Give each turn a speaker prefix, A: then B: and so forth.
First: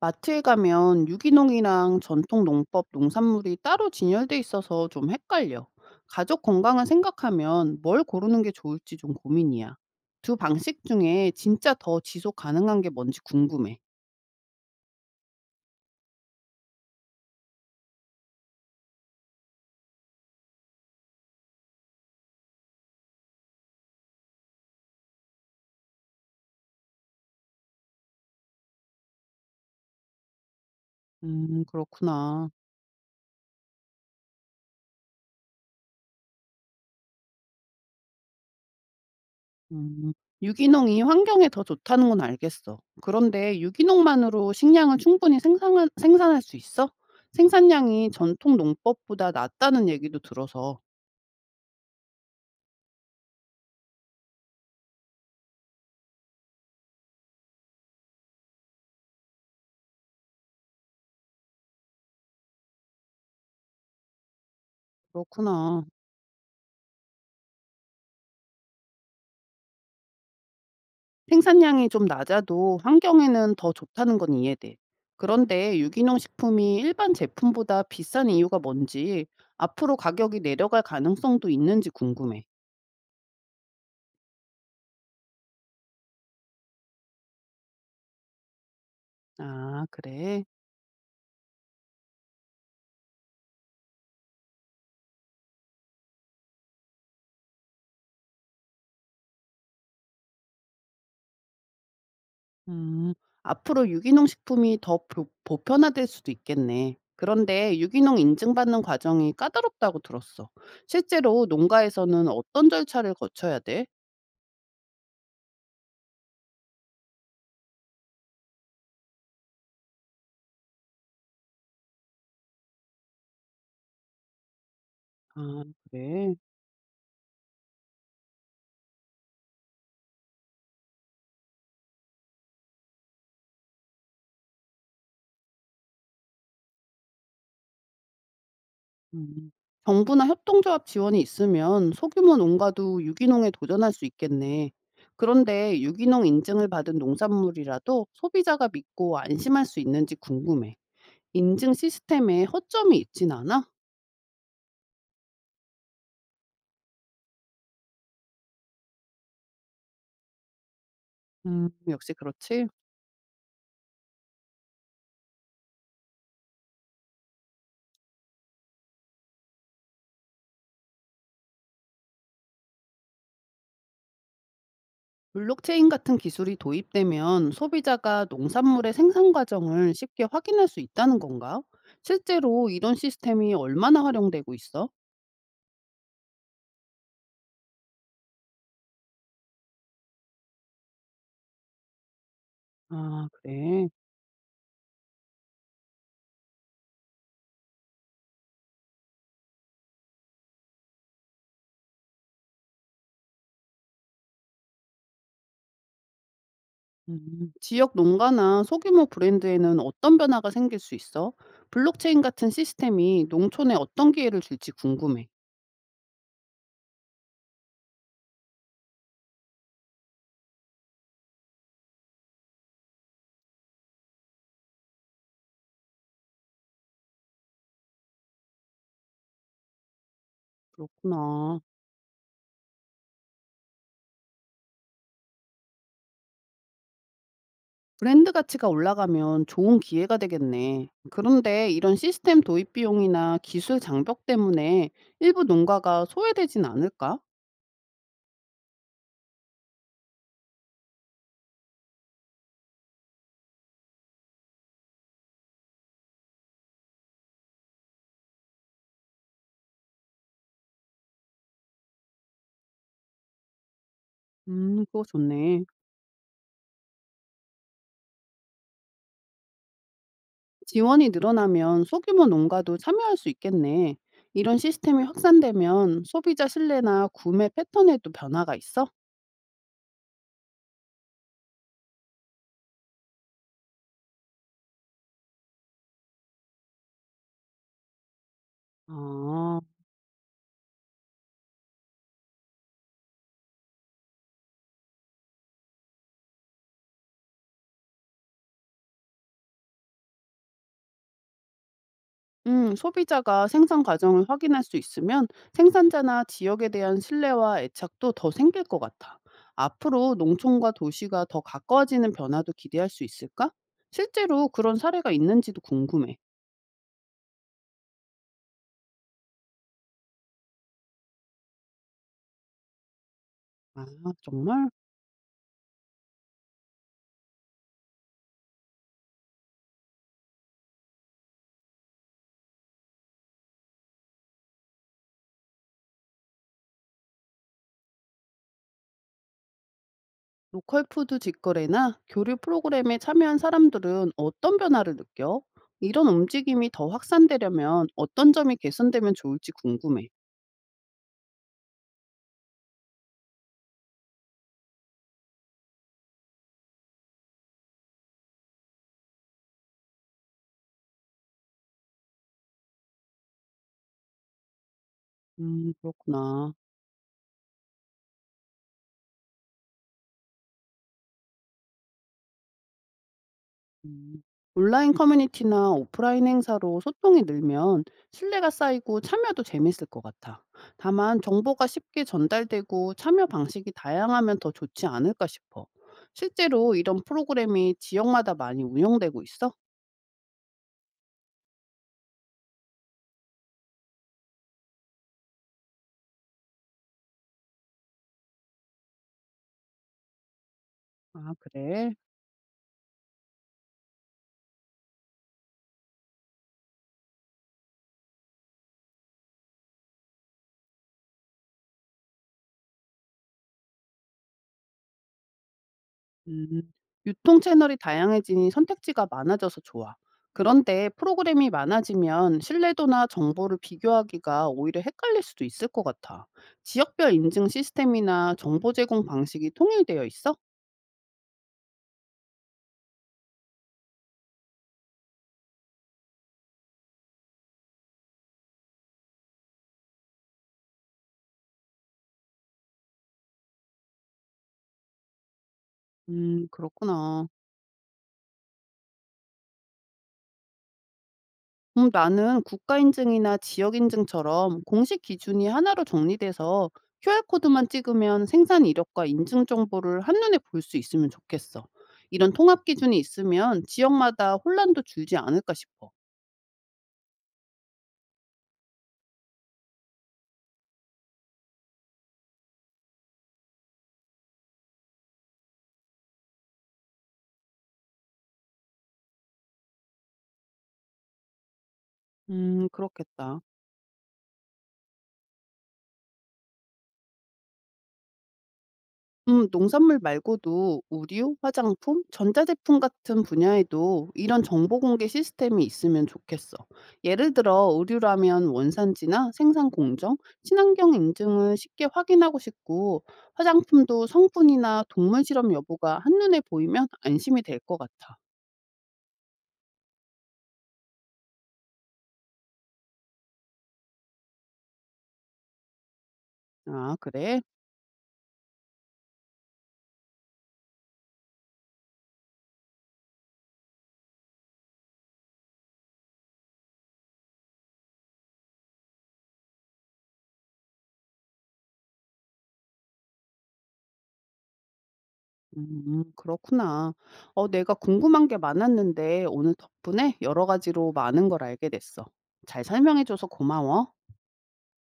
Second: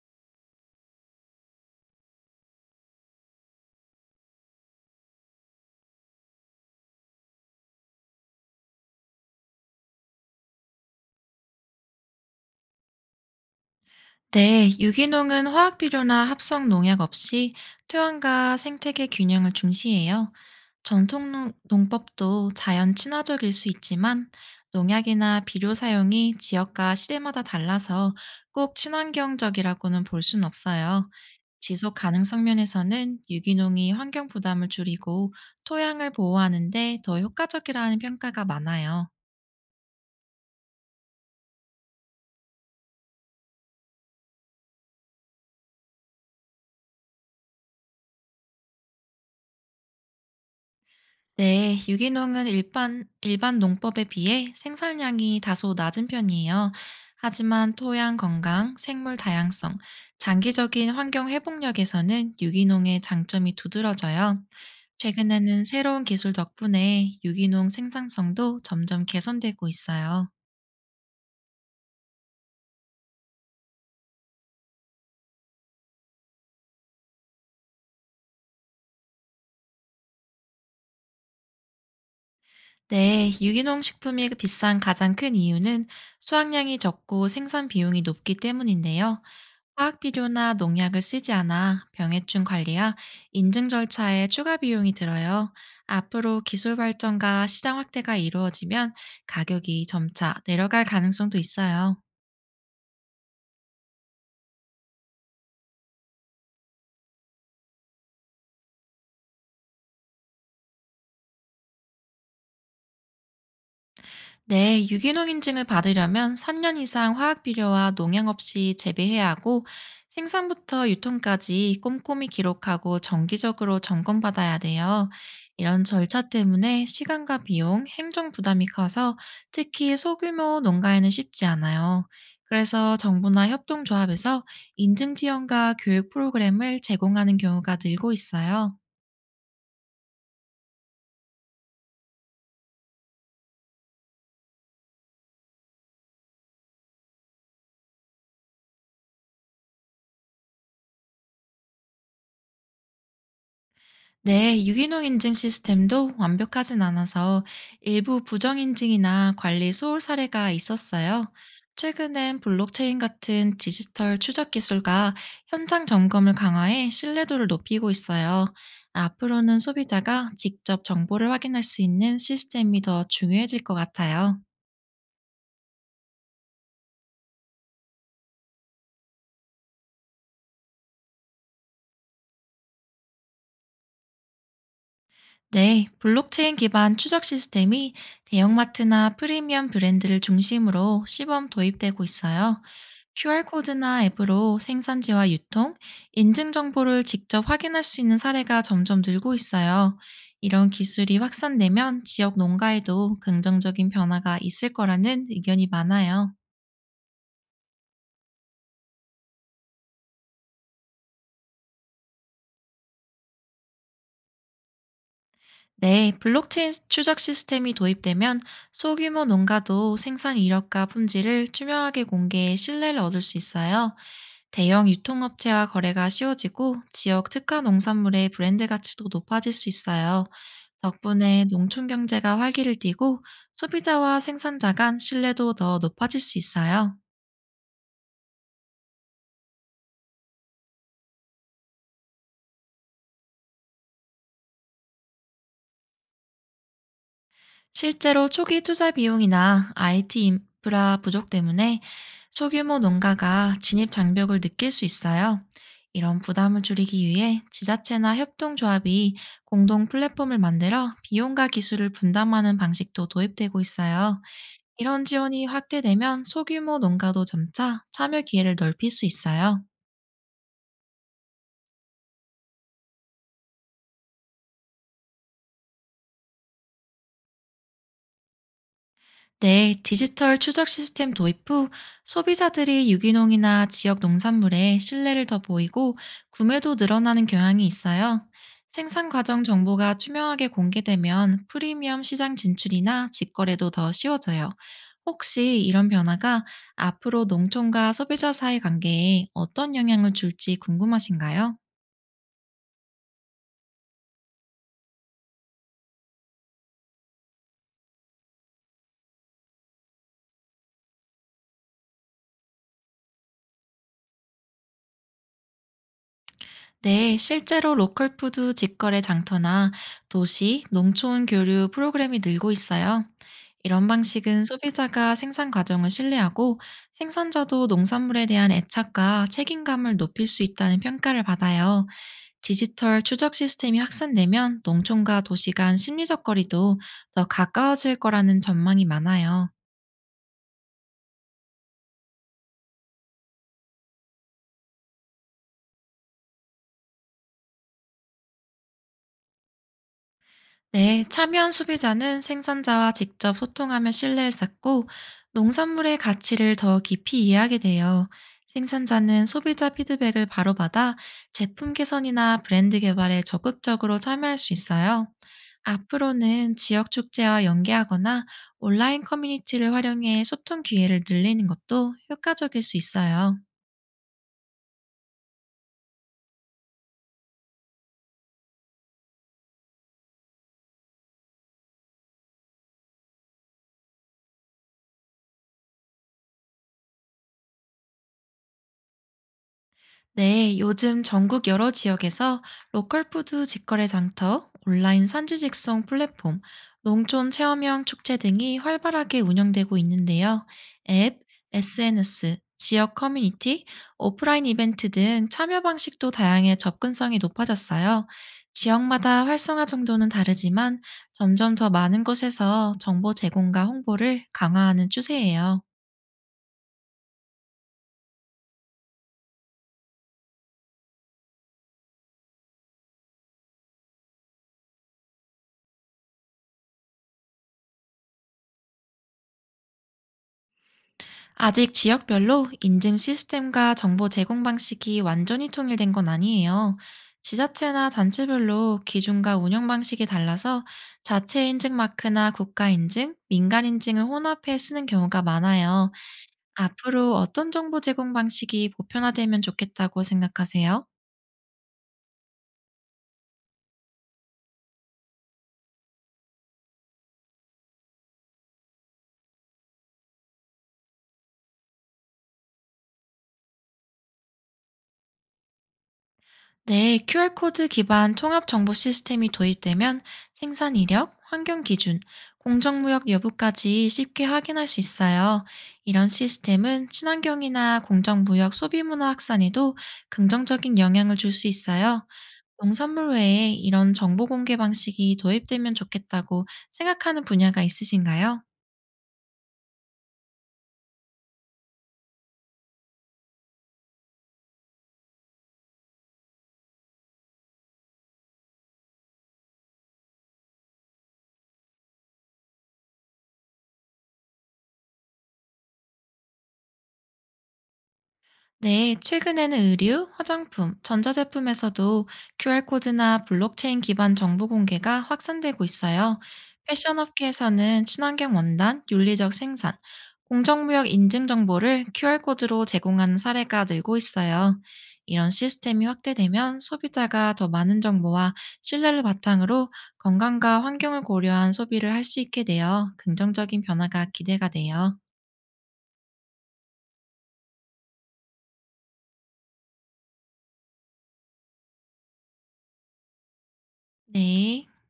A: 마트에 가면 유기농이랑 전통 농법 농산물이 따로 진열돼 있어서 좀 헷갈려. 가족 건강을 생각하면 뭘 고르는 게 좋을지 좀 고민이야. 두 방식 중에 진짜 더 지속 가능한 게 뭔지 궁금해.
B: 네, 유기농은 화학 비료나 합성 농약 없이 토양과 생태계 균형을 중시해요. 농법도 자연 친화적일 수 있지만 농약이나 비료 사용이 지역과 시대마다 달라서 꼭 친환경적이라고는 볼 순 없어요. 지속 가능성
A: 그렇구나.
B: 면에서는 유기농이 환경 부담을 줄이고 토양을 보호하는데 더 효과적이라는 평가가 많아요.
A: 음, 유기농이 환경에 더 좋다는 건 알겠어. 그런데 유기농만으로 식량을 충분히 생산할 수 있어? 생산량이 전통 농법보다 낮다는 얘기도 들어서.
B: 네, 유기농은 일반 농법에 비해 생산량이 다소 낮은 편이에요. 하지만 토양 건강, 생물 다양성, 장기적인 환경 회복력에서는 유기농의 장점이 두드러져요. 최근에는
A: 그렇구나.
B: 새로운 기술 덕분에 유기농 생산성도 점점 개선되고 있어요.
A: 생산량이 좀 낮아도 환경에는 더 좋다는 건 이해돼. 그런데 유기농 식품이 일반 제품보다 비싼 이유가 뭔지, 앞으로 가격이 내려갈 가능성도 있는지 궁금해.
B: 네, 유기농 식품이 비싼 가장 큰 이유는 수확량이 적고 생산 비용이 높기 때문인데요.
A: 아,
B: 화학
A: 그래.
B: 비료나 농약을 쓰지 않아 병해충 관리와 인증 절차에 추가 비용이 들어요. 앞으로 기술 발전과 시장 확대가 이루어지면 가격이 점차 내려갈 가능성도 있어요.
A: 음, 앞으로 유기농 식품이 더 보편화될 수도 있겠네. 그런데 유기농 인증받는 과정이 까다롭다고 들었어. 실제로 농가에서는 어떤 절차를 거쳐야 돼?
B: 네, 유기농 인증을 받으려면 3년 이상 화학 비료와 농약 없이 재배해야 하고 생산부터 유통까지 꼼꼼히 기록하고 정기적으로 점검받아야 돼요.
A: 아,
B: 이런 절차
A: 그래.
B: 때문에 시간과 비용, 행정 부담이 커서 특히 소규모 농가에는 쉽지 않아요. 그래서 정부나 협동조합에서 인증 지원과 교육 프로그램을 제공하는 경우가 늘고 있어요.
A: 음. 정부나 협동조합 지원이 있으면 소규모 농가도 유기농에 도전할 수 있겠네. 그런데 유기농 인증을 받은 농산물이라도 소비자가 믿고 안심할 수 있는지 궁금해. 인증 시스템에 허점이 있진 않아?
B: 네, 유기농 인증 시스템도 완벽하진 않아서 일부 부정 인증이나 관리 소홀 사례가 있었어요.
A: 역시
B: 최근엔
A: 그렇지.
B: 블록체인 같은 디지털 추적 기술과 현장 점검을 강화해 신뢰도를 높이고 있어요. 앞으로는 소비자가 직접 정보를 확인할 수 있는 시스템이 더 중요해질 것 같아요.
A: 블록체인 같은 기술이 도입되면 소비자가 농산물의 생산 과정을 쉽게 확인할 수 있다는 건가? 실제로 이런 시스템이 얼마나 활용되고 있어?
B: 네, 블록체인 기반 추적 시스템이 대형마트나 프리미엄 브랜드를 중심으로 시범 도입되고 있어요.
A: 아, 그래.
B: QR코드나 앱으로 생산지와 유통, 인증 정보를 직접 확인할 수 있는 사례가 점점 늘고 있어요. 이런 기술이 확산되면 지역 농가에도 긍정적인 변화가 있을 거라는 의견이 많아요.
A: 지역 농가나 소규모 브랜드에는 어떤 변화가 생길 수 있어? 블록체인 같은 시스템이 농촌에 어떤 기회를 줄지 궁금해.
B: 네, 블록체인 추적 시스템이 도입되면 소규모 농가도 생산 이력과 품질을 투명하게 공개해 신뢰를 얻을 수 있어요. 대형 유통업체와 거래가 쉬워지고 지역 특화 농산물의 브랜드 가치도 높아질 수 있어요. 덕분에
A: 그렇구나.
B: 농촌 경제가 활기를 띠고 소비자와 생산자 간 신뢰도 더 높아질 수 있어요.
A: 브랜드 가치가 올라가면 좋은 기회가 되겠네. 그런데 이런 시스템 도입 비용이나 기술 장벽 때문에 일부 농가가 소외되진 않을까?
B: 실제로 초기 투자 비용이나 IT 인프라 부족 때문에 소규모 농가가 진입 장벽을 느낄 수 있어요. 이런 부담을 줄이기 위해 지자체나 협동조합이 공동 플랫폼을 만들어 비용과 기술을 분담하는 방식도 도입되고 있어요.
A: 그거
B: 이런 지원이
A: 좋네.
B: 확대되면 소규모 농가도 점차 참여 기회를 넓힐 수 있어요.
A: 지원이 늘어나면 소규모 농가도 참여할 수 있겠네. 이런 시스템이 확산되면 소비자 신뢰나 구매 패턴에도 변화가 있어?
B: 네, 디지털 추적 시스템 도입 후 소비자들이 유기농이나 지역 농산물에 신뢰를 더 보이고 구매도 늘어나는 경향이 있어요. 생산 과정
A: 아,
B: 정보가 투명하게 공개되면 프리미엄 시장 진출이나 직거래도 더 쉬워져요. 혹시 이런 변화가 앞으로 농촌과 소비자 사이 관계에 어떤 영향을 줄지 궁금하신가요?
A: 소비자가 생산 과정을 확인할 수 있으면 생산자나 지역에 대한 신뢰와 애착도 더 생길 것 같아. 앞으로 농촌과 도시가 더 가까워지는 변화도 기대할 수 있을까? 실제로 그런 사례가 있는지도 궁금해.
B: 네, 실제로 로컬 푸드 직거래 장터나 도시, 농촌 교류 프로그램이 늘고 있어요.
A: 아,
B: 이런 방식은
A: 정말?
B: 소비자가 생산 과정을 신뢰하고 생산자도 농산물에 대한 애착과 책임감을 높일 수 있다는 평가를 받아요. 디지털 추적 시스템이 확산되면 농촌과 도시 간 심리적 거리도 더 가까워질 거라는 전망이 많아요.
A: 로컬 푸드 직거래나 교류 프로그램에 참여한 사람들은 어떤 변화를 느껴? 이런 움직임이 더 확산되려면 어떤 점이 개선되면 좋을지 궁금해.
B: 네, 참여한 소비자는 생산자와 직접 소통하며 신뢰를 쌓고 농산물의 가치를 더 깊이 이해하게 돼요. 생산자는 소비자 피드백을 바로받아 제품 개선이나 브랜드 개발에 적극적으로 참여할 수 있어요.
A: 그렇구나.
B: 앞으로는 지역 축제와 연계하거나 온라인 커뮤니티를 활용해 소통 기회를 늘리는 것도 효과적일 수 있어요.
A: 음. 온라인 커뮤니티나 오프라인 행사로 소통이 늘면 신뢰가 쌓이고 참여도 재밌을 것 같아. 다만 정보가 쉽게 전달되고 참여 방식이 다양하면 더 좋지 않을까 싶어. 실제로 이런 프로그램이 지역마다 많이 운영되고 있어?
B: 네, 요즘 전국 여러 지역에서 로컬 푸드 직거래 장터, 온라인 산지 직송 플랫폼, 농촌 체험형 축제 등이 활발하게 운영되고 있는데요. 앱,
A: 아, 그래.
B: SNS, 지역 커뮤니티, 오프라인 이벤트 등 참여 방식도 다양해 접근성이 높아졌어요. 지역마다 활성화 정도는 다르지만 점점 더 많은 곳에서 정보 제공과 홍보를 강화하는 추세예요.
A: 음, 유통 채널이 다양해지니 선택지가 많아져서 좋아. 그런데 프로그램이 많아지면 신뢰도나 정보를 비교하기가 오히려 헷갈릴 수도 있을 것 같아. 지역별 인증 시스템이나 정보 제공 방식이 통일되어 있어?
B: 아직 지역별로 인증 시스템과 정보 제공 방식이 완전히 통일된 건 아니에요. 지자체나 단체별로 기준과 운영 방식이 달라서 자체 인증 마크나 국가 인증, 민간 인증을 혼합해 쓰는 경우가 많아요. 앞으로
A: 그렇구나.
B: 어떤 정보 제공 방식이 보편화되면 좋겠다고 생각하세요?
A: 나는 국가인증이나 지역인증처럼 공식 기준이 하나로 정리돼서 QR코드만 찍으면 생산 이력과 인증 정보를 한눈에 볼 수 있으면 좋겠어. 이런 통합 기준이 있으면 지역마다 혼란도 줄지 않을까 싶어.
B: 네, QR코드 기반 통합 정보 시스템이 도입되면 생산 이력, 환경 기준, 공정무역 여부까지 쉽게 확인할 수 있어요. 이런 시스템은 친환경이나 공정무역 소비문화 확산에도 긍정적인 영향을 줄 수 있어요. 농산물
A: 그렇겠다.
B: 외에 이런 정보 공개 방식이 도입되면 좋겠다고 생각하는 분야가 있으신가요?
A: 농산물 말고도 의류, 화장품, 전자제품 같은 분야에도 이런 정보 공개 시스템이 있으면 좋겠어. 예를 들어 의류라면 원산지나 생산 공정, 친환경 인증을 쉽게 확인하고 싶고 화장품도 성분이나 동물 실험 여부가 한눈에 보이면 안심이 될 것 같아.
B: 네, 최근에는 의류, 화장품, 전자제품에서도 QR코드나 블록체인 기반 정보 공개가 확산되고 있어요.
A: 아,
B: 패션
A: 그래?
B: 업계에서는 친환경 원단, 윤리적 생산, 공정무역 인증 정보를 QR코드로 제공하는 사례가 늘고 있어요. 이런 시스템이 확대되면 소비자가 더 많은 정보와 신뢰를 바탕으로 건강과 환경을 고려한 소비를 할 수 있게 되어 긍정적인 변화가 기대가 돼요.
A: 그렇구나. 내가 궁금한 게 많았는데 오늘 덕분에 여러 가지로 많은 걸 알게 됐어. 잘 설명해줘서 고마워.
B: 네.